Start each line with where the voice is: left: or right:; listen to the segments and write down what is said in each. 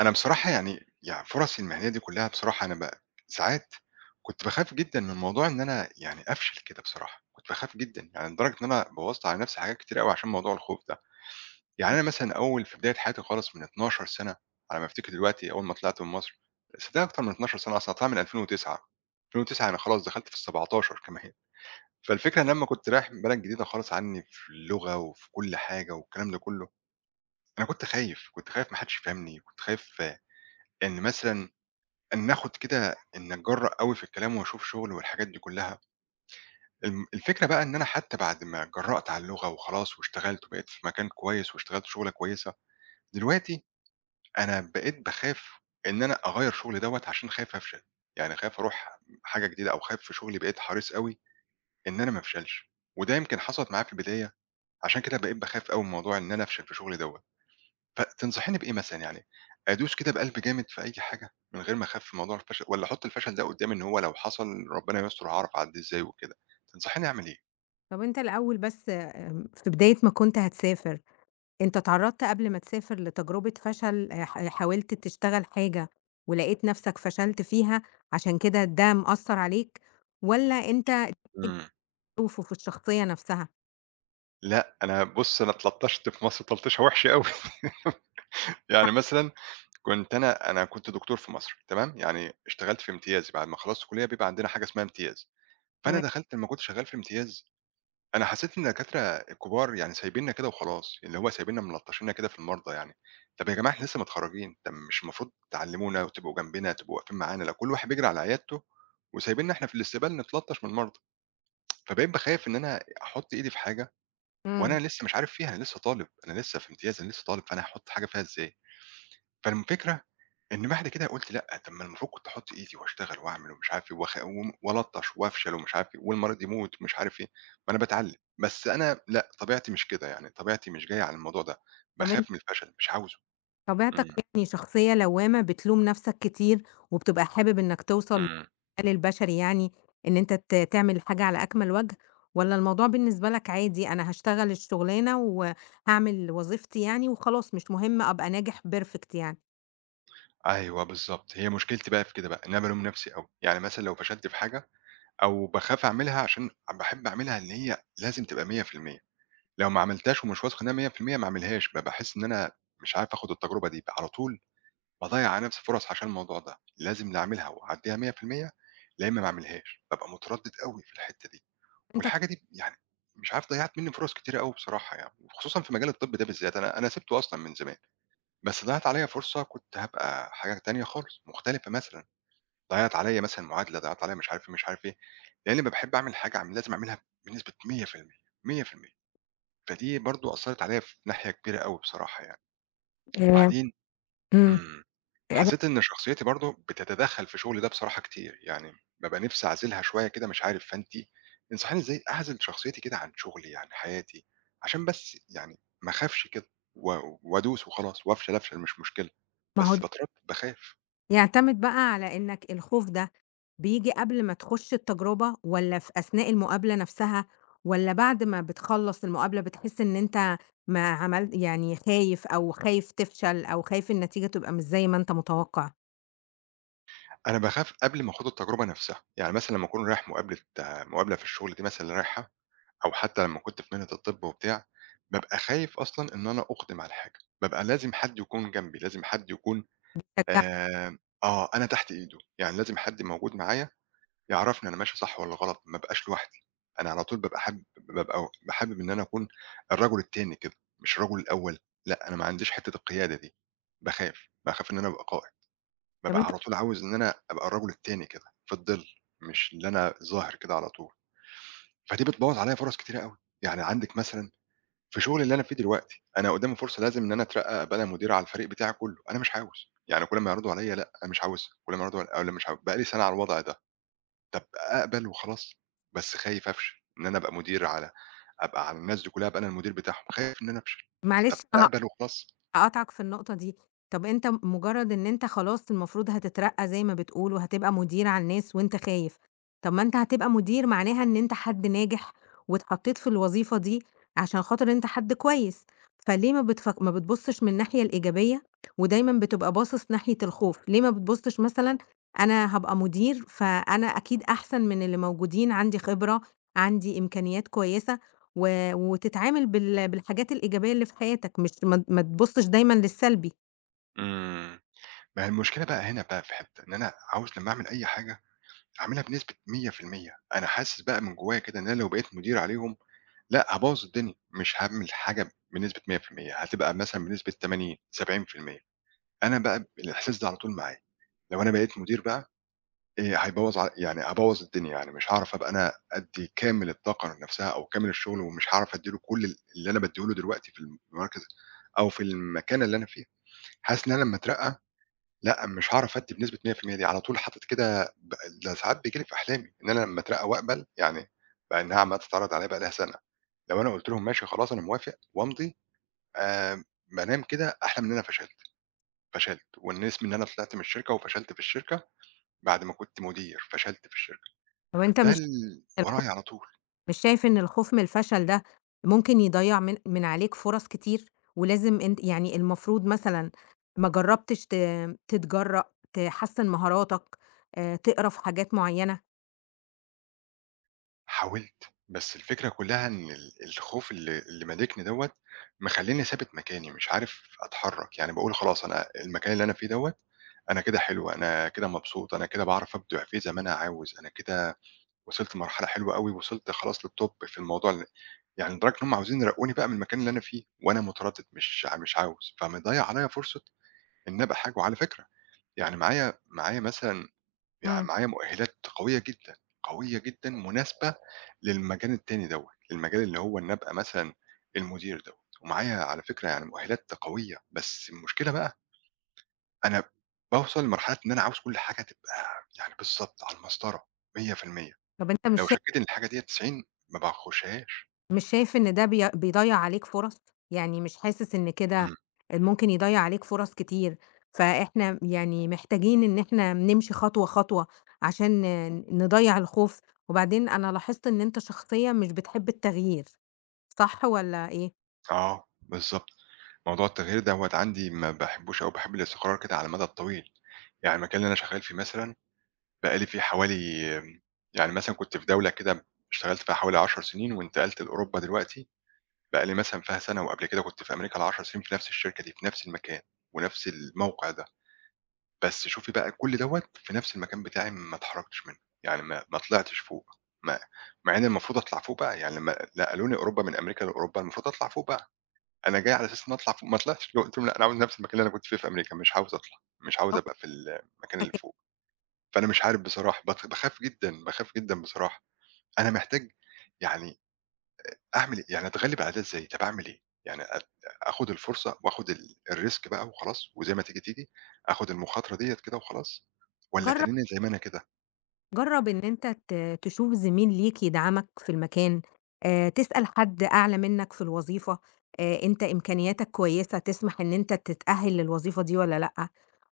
right: أنا بصراحة يعني فرصي المهنية دي كلّها بصراحة أنا ساعات كنت باخاف جدًا من موضوع إن أنا يعني أفشل كده بصراحة، كنت باخاف جدًا، يعني لدرجة إن أنا بوّظت على نَفْسي حاجات كتير أوي عشان موضوع الخوف ده. يعني أنا مثلًا أول في بداية حياتي خالص من 12 سَنة على ما أفتكر دلوقتي أول ما طلعت من مصر، صدقني أكتر من 12 سَنة أصلًا أنا طالع من 2009، 2009 أنا خلاص دخلت في ال17 كمان. فالفكرة إن لمّا كنت رايح بلد جديدة خالص عني في اللغة وفي كل حاجة والكلام ده كُلّه، أنا كنت خايف، كنت خايف ما حدّش يفهمني، كنت خايف إن مثلًا إن آخُد كده إن أتجرّأ أوي في الكلام وأشوف شُغل والحاجات دي كُلّها، الفكرة بقى إن أنا حتى بعد ما اتجرّأت على اللغة وخلاص واشتغلت وبقيت في مكان كويس واشتغلت شُغلة كويسة، دلوقتي أنا بقيت باخاف إن أنا أغيّر شُغلي دوّة عشان خايف أفشل، يعني خايف أروح حاجة جديدة أو خايف في شُغلي بقيت حريص أوي إن أنا ما أفشلش، وده يمكن حصلت معايا في البداية، عشان كده بقيت باخاف أوي من موضوع إن أنا أفشل في شُغلي دوّة. فتنصحيني بإيه مثلًا يعني، أدوس كده بقلب جامد في أي حاجة من غير ما أخاف من موضوع الفشل، والّا أحط الفشل ده قدّامي إن هو لو حصل ربنا يستر هاعرف أعدّيه إزاي وكده، تنصحيني أعمل إيه؟
left: طب أنت الأول بس في بداية ما كنت هتسافر، أنت اتعرّضت قبل ما تسافر لتجربة فشل حاولت تشتغل حاجة ولقيت نفسك فشلت فيها، عشان كده ده مأثّر عليك، والّا أنت
right: إمم.
left: ظروفه في الشخصية نفسها؟
right: لأ، أنا بُص، أنا اتلطشت في مصر تلطيشة وحشة أوي يعني مثلًا كنت أنا كنت دكتور في مصر تمام، يعني اشتغلت في امتياز بعد ما خلصت كلية بيبقى عندنا حاجة اسمها امتياز، فأنا
left: تمام،
right: دخلت لمّا كنت شغال في امتياز. أنا حسّيت إن الدكاترة الكبار يعني سايبيننا كده وخلاص، اللي هو سايبيننا ملطّشيننا كده في المرضى يعني. طَب يا جماعة، إحنا لسه متخرّجين، طَب مش المفروض تعلّمونا وتبقوا جنبنا، تبقوا واقفين معانا، لو كل واحد بيجري على عيادته وسايبيننا إحنا في الاستقبال نتلطّش من المرضى. فبقيت باخاف إن أنا أحُط إيدي في حاجة
left: إمم،
right: وأنا لسه مش عارف فيها، أنا لسه طالب، أنا لسه في امتياز، أنا لسه طالب، فأنا هاحُط حاجة فيها إزاي؟ فالفكرة إن بعد كده قُلت لأ، طب ما المفروض كنت أحُط إيدي وأشتغل وأعمل ومش عارف إيه وأخ وم وألطّش وأفشل ومش عارف إيه والمريض يموت ومش عارف إيه، ما أنا باتعلّم. بس أنا لأ، طبيعتي مش كده، يعني طبيعتي مش جاية على الموضوع ده،
left: طب
right: باخاف من الفشل، مش عاوزه.
left: طبيعتك
right: إمم.
left: يعني شخصية لوامة بتلوم نفسك كتير، وبتبقى حابب إنك توصل
right: إمم.
left: للمثال البشري يعني إن أنت تعمل الحاجة على أكمل وجه، والّا الموضوع بالنسبة لك عادي أنا هاشتغل الشغلانة وهاعمل وظيفتي يعني وخلاص مش مهم أبقى ناجح perfect يعني؟
right: أيوه بالضبط، هي مشكلتي بقى في كده بقى، إن أنا بالوم نَفْسي أوي. يعني مثلًا لو فشلت في حاجة أو باخاف أعملها عشان باحب أعملها اللي هي لازم تبقى 100%، لو ما عملتهاش ومش واثق إنها 100% ما أعملهاش، بابقى أحس إن أنا مش عارف آخُد التجربة دي، بقى على طول باضيّع على نفسي فرص عشان الموضوع ده، لازم لا أعملها وأعدّيها 100% لا إما ما أعملهاش، بابقى متردد أوي في الحتّة دي،
left: أنت
right: والحاجة دي يعني مش عارف ضيّعت منّي فرص كتيرة أوي بصراحة يعني، وخصوصًا في مجال الطب ده بالذات، أنا سِبته أصلًا من زمان، بس ضاعت عليّا فرصة كنت هابقى حاجة تانية خالص، مختلفة مثلًا، ضيّعت عليّا مثلًا معادلة، ضيّعت عليّا مش عارف إيه، مش عارف إيه، لإنّي باحب أعمل حاجة لازم أعملها بنسبة 100%، 100%، فدي برضه أثّرت عليّا في ناحية كبيرة أوي بصراحة يعني،
left: آآ
right: وبعدين.
left: إمم.
right: إمم. حسّيت إن شخصيتي برضه بتتدخّل في شغلي ده بصراحة كتير، يعني بابقى نِفْسي أعزلها شوية كده مش عارف، فأنتِ تنصحيني إزاي أعزل شخصيتي كده عن شغلي، عن حياتي، عشان بس يعني ما أخافش كده و وأدوس وخلاص وأفشل، أفشل مش مشكلة،
left: ما هو
right: بس باترد باخاف.
left: يعتمد بقى على إنك الخوف ده بييجي قبل ما تخش التجربة والّا في أثناء المقابلة نفسها والّا بعد ما بتخلّص المقابلة بتحس إن أنت ما عمل يعني خايف أو خايف تفشل أو خايف النتيجة تبقى مش زي ما أنت متوقع؟
right: أنا باخاف قبل ما آخُد التجربة نَفْسها، يعني مثلًا لمّا أكون رايح مقابلة في الشغل دي مثلًا اللي رايحها أو حتّى لمّا كنت في مهنة الطِب وبتاع، بابقى خايف أصلًا إن أنا أُقدم على حاجة، بابقى لازم حد يكون جنبي، لازم حد يكون آآ آه، أنا تحت إيده، يعني لازم حد موجود معايا يعرفني أنا ماشي صح والّا غلط، ما ابقاش لوحدي، أنا على طول بابقى حابب إن أنا أكون الرجل التاني كده، مش الرجل الأول، لأ أنا ما عنديش حتّة القيادة دي، باخاف، باخاف إن أنا أبقى قائد،
left: طب
right: بابقى
left: أنت
right: على طول عاوز إن أنا أبقى الرجل التاني كده، في الظِل، مش اللي أنا ظاهر كده على طول، فدي بتبوّظ عليَّ فرص كتيرة أوي، يعني عندِك مثلًا في شغلي اللي أنا فيه دلوقتي، أنا قدّامي فرصة لازم إن أنا أترقّى أبقى أنا مدير على الفريق بتاعي كلّه، أنا مش عاوز، يعني كل ما يعرضوا عليَّ لأ، أنا مش عاوزها، كل ما يعرضوا علي أقول مش عاوز، بقى لي سَنة على الوضع ده، طَب أقبل وخلاص، بس خايف أفشل، إن أنا أبقى مدير على أبقى على الناس دي كلّها أبقى أنا المدير بتاعهم، خايف إن أنا أفشل، طَب
left: معلش ه
right: أقبل وخلاص.
left: هاقاطعك في النقطة دي، طب أنت مجرد إن أنت خلاص المفروض هتترقى زي ما بتقول، وهتبقى مدير على الناس وأنت خايف، طب ما أنت هتبقى مدير معناها إن أنت حد ناجح، واتحطيت في الوظيفة دي عشان خاطر أنت حد كويس، فليه ما بتبصش من الناحية الإيجابية، ودايمًا بتبقى باصص ناحية الخوف، ليه ما بتبصش مثلًا أنا هابقى مدير فأنا أكيد أحسن من اللي موجودين، عندي خبرة، عندي إمكانيات كويسة. و وتتعامل بال بالحاجات الإيجابية اللي في حياتك، مش ما تبُصّش دايمًا للسلبي،
right: إمم، ما هي المشكلة بقى هنا بقى في حتّة، إن أنا عاوز لمّا أعمل أي حاجة أعملها بنسبة 100%، أنا حاسس بقى من جوايا كده إن أنا لو بقيت مدير عليهم لأ، هابوّظ الدنيا، مش هاعمل حاجة بنسبة 100% هتبقى مثلًا بنسبة 80، 70%. أنا بقى الإحساس ده على طول معايا، لو أنا بقيت مدير بقى هيبوّظ ع يعني هابوّظ الدنيا، يعني مش هاعرف أبقى أنا أدّي كامل الطاقة نفْسها أو كامل الشغل ومش هاعرف أدّي له كل اللي أنا بادّيه له دلوقتي في المركز أو في المكانة اللي أنا فيها، حاسس إن أنا لمّا أترقّى لأ، مش هاعرف أدّي بنسبة 100% دي، على طول حاطط كده ده ساعات بييجي لي في أحلامي إن أنا لمّا أترقّى وأقبل يعني بقى إنها عمّالة تتعرض عليّا بقى لها سَنة. لو أنا قُلت لهم ماشي خلاص أنا موافق وأمضي، آآ ما دام كده أحلى من إن أنا فشلت، فشلت وإن اسمي إن أنا طلعت من الشركة وفشلت في الشركة بعد ما كنت مدير، فشلت في الشركة،
left: طَب أنت
right: ده
left: مش الخو
right: ورايا على طول.
left: مش شايف إن الخوف من الفشل ده ممكن يضيّع من عليك فرص كتير؟ ولازم أنت يعني المفروض مثلًا ما جرّبتش تتجرّأ، تحسّن مهاراتك، تقرا في حاجات معيّنة؟
right: حاولت، بس الفكرة كلّها إن الخوف اللي مالكني دوّة مخلّيني ثابت مكاني، مش عارف أتحرّك، يعني باقول خلاص أنا المكان اللي أنا فيه دوّة أنا كده حلو، أنا كده مبسوط، أنا كده باعرف أبدع فيه زي ما أنا عاوز، أنا كده وصلت لمرحلة حلوة أوي، وصلت خلاص للtop في الموضوع ال. يعني لدرجة إن هُم عاوزين يرقّوني بقى من المكان اللي أنا فيه، وأنا متردد مش عاوز، فمضيّع عليَّ فرصة إن أبقى حاجة. وعلى فكرة يعني معايا مثلًا يعني
left: إمم،
right: معايا مؤهلات قوية جدًا، قوية جدًا مناسبة للمجال التاني دوّة، المجال اللي هو إن أبقى مثلًا المدير دوّة، ومعايا على فكرة يعني مؤهلات قوية، بس المشكلة بقى أنا باوصل لمرحلة إن أنا عاوز كل حاجة تبقى يعني بالضبط على المسطرة 100%،
left: طَب أنت مش
right: لو
left: شايف
right: شكّيت إن الحاجة ديّة 90 ما باخشهاش.
left: مش شايف إن ده بيضيّع عليك فرص؟ يعني مش حاسس إن كده
right: إمم.
left: ممكن يضيّع عليك فرص كتير، فإحنا يعني محتاجين إن إحنا نمشي خطوة، خطوة عشان نضيّع الخوف؟ وبعدين أنا لاحظت إن أنت شخصية مش بتحب التغيير، صح والّا إيه؟
right: آه، بالضبط. موضوع التغيير دوّة عندي ما باحبوش أوي، باحب الاستقرار كده على المدى الطويل. يعني المكان اللي أنا شغّال فيه مثلًا بقى لي فيه حوالي يعني مثلًا كنت في دولة كده اشتغلت فيها حوالي 10 سنين وانتقلت لأوروبا دلوقتي، بقى لي مثلًا فيها سَنة وقبل كده كنت في أمريكا ال10 سنين في نفس الشركة دي، في نفس المكان ونفس الموقع ده. بس شوفي بقى كل دوّة في نفس المكان بتاعي ما اتحركتش منه، يعني ما طلعتش فوق، ما مع إن المفروض أطلع فوق بقى، يعني لمّا نقلوني أوروبا من أمريكا لأوروبا المفروض أطلع فوق بقى. أنا جاي على أساس إن أطلع فوق، ما طلعتش، قلت لهم: "لأ، أنا عاوز نفس المكان اللي أنا كنت فيه في أمريكا، مش عاوز أطلع، مش عاوز
left: أو-
right: أبقى في المكان اللي
left: أوكي.
right: فوق." فأنا مش عارف بصراحة، باخاف جدًا، باخاف جدًا بصراحة. أنا محتاج يعني أعمل إيه؟ يعني أتغلب على ده إزاي؟ طب أعمل إيه؟ يعني آخد الفرصة وآخد ال الrisk بقى وخلاص، وزي ما تيجي، تيجي، آخد المخاطرة ديّة كده وخلاص، والّا
left: جرّب
right: أتنّني زي ما أنا كده؟
left: جرّب إن أنت تشوف زميل ليك يدعمك في المكان، تسأل حد أعلى منّك في الوظيفة، أنت إمكانياتك كويسة تسمح إن أنت تتأهل للوظيفة دي والّا لأ؟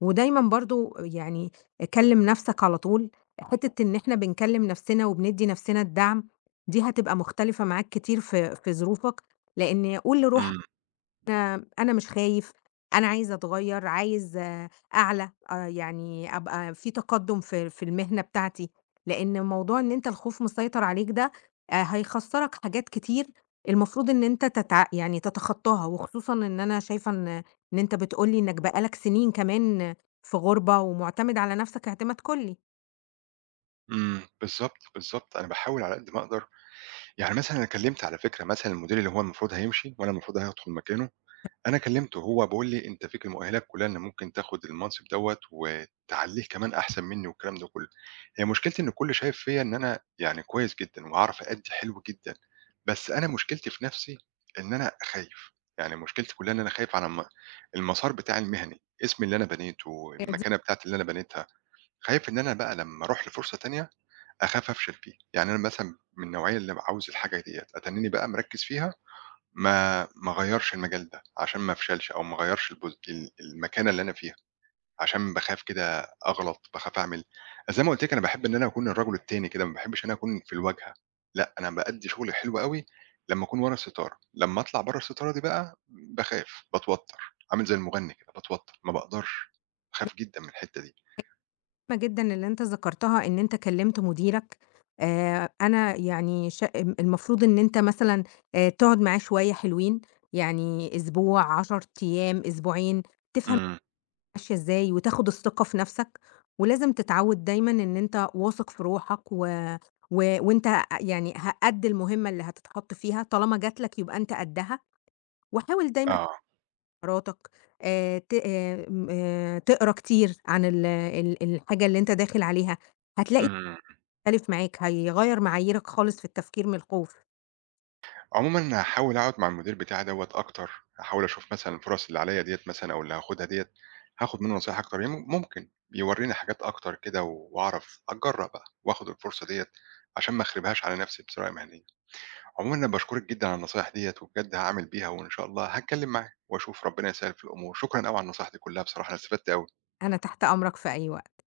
left: ودايمًا برضه يعني كلِّم نَفْسك على طول، حتّة إن إحنا بنكلِّم نَفْسنا وبندّي نَفْسنا الدعم، دي هتبقى مختلفة معاك كتير في ظروفك، لإن قُل لروحك
right: إمم،
left: أنا مش خايف، أنا عايز أتغيّر، عايز أعلى، يعني أبقى في تقدُّم في المهنة بتاعتي، لإن موضوع إن أنت الخوف مسيطر عليك ده هيخسّرك حاجات كتير المفروض إن أنت يعني تتخطّاها، وخصوصًا إن أنا شايفة إن أنت بتقول لي إنك بقى لك سنين كمان في غُربة ومُعتمد على نَفْسك اعتماد كُلّي.
right: إمم، بالضبط، بالضبط. أنا باحاول على قد ما أقدر. يعني مثلًا أنا كلمت على فكرة مثلًا المدير اللي هو المفروض هيمشي وأنا المفروض هادخل مكانه أنا كلّمته، هو بيقول لي: "أنت فيك المؤهلات كلّها إن ممكن تاخد المنصب دوّة وتعلّيه كمان أحسن منّي." والكلام ده كلّه. هي مشكلتي إن الكل شايف فيّا إن أنا يعني كويس جدًا وهاعرف أأدّي حلو جدًا، بس أنا مشكلتي في نَفْسي إن أنا خايف، يعني مشكلتي كلّها إن أنا خايف على المسار بتاعي المهني، اسمي اللي أنا بنيته، المكانة بتاعتي اللي أنا بنيتها، خايف إن أنا بقى لمّا أروح لفرصة تانية أخاف أفشل فيها. يعني أنا مثلًا من النوعية اللي عاوز الحاجة ديّة أتنّيني بقى مركّز فيها ما أغيّرش المجال ده، عشان ما أفشلش أو ما أغيّرش البوز ال المكانة اللي أنا فيها، عشان باخاف كده أغلط، باخاف أعمل زي ما قُلت لِك أنا باحب إن أنا أكون الرجل التاني كده، ما باحبش إن أنا أكون في الواجهة، لأ، أنا بأدّي شغلي حلو أوي لمّا أكون ورا الستارة، لمّا أطلع برّه الستارة دي بقى باخاف، باتوتّر، عامل زي المغني كده باتوتّر، ما باقدرش، باخاف جدًا من الحتّة دي.
left: مهمة جدًا اللي أنت ذكرتها إن أنت كلّمت مديرك، أنا يعني المفروض إن أنت مثلًا تقعد معاه شوية حلوين، يعني أسبوع، 10 أيام، أسبوعين، تفهم
right: إمم،
left: ماشية إزاي وتاخد الثقة في نَفْسك، ولازم تتعوّد دايمًا إن أنت واثق في روحك و و وأنت يعني قد المهمة اللي هتتحط فيها، طالما جات لك يبقى أنت قدّها، وحاول دايمًا
right: آه،
left: مهاراتك، ت م تقرا كتير عن ال ال الحاجة اللي أنت داخل عليها، هتلاقي
right: إمم.
left: بتختلف معاك، هيغيّر معاييرك خالص في التفكير من الخوف،
right: عمومًا هاحاول أقعد مع المدير بتاعي دوّة أكتر، هاحاول أشوف مثلًا الفرص اللي عليّا ديّة مثلًا أو اللي هاخدها ديّة، هاخد منه نصايح أكتر، ممكن يورّيني حاجات أكتر كده و- وأعرف أتجرّأ بقى وآخد الفرصة ديّة عشان ما أخربهاش على نفسي بطريقة مهنية. عمومًا أنا باشكرِك جدًا على النصايح ديّة وبجد هاعمل بيها وإن شاء الله هاتكلّم معاه وأشوف ربنا يسهّل في الأمور. شكرًا أوي على النصايح دي كُلّها بصراحة، أنا استفدت أوي.
left: أنا تحت أمرك في أي وقت.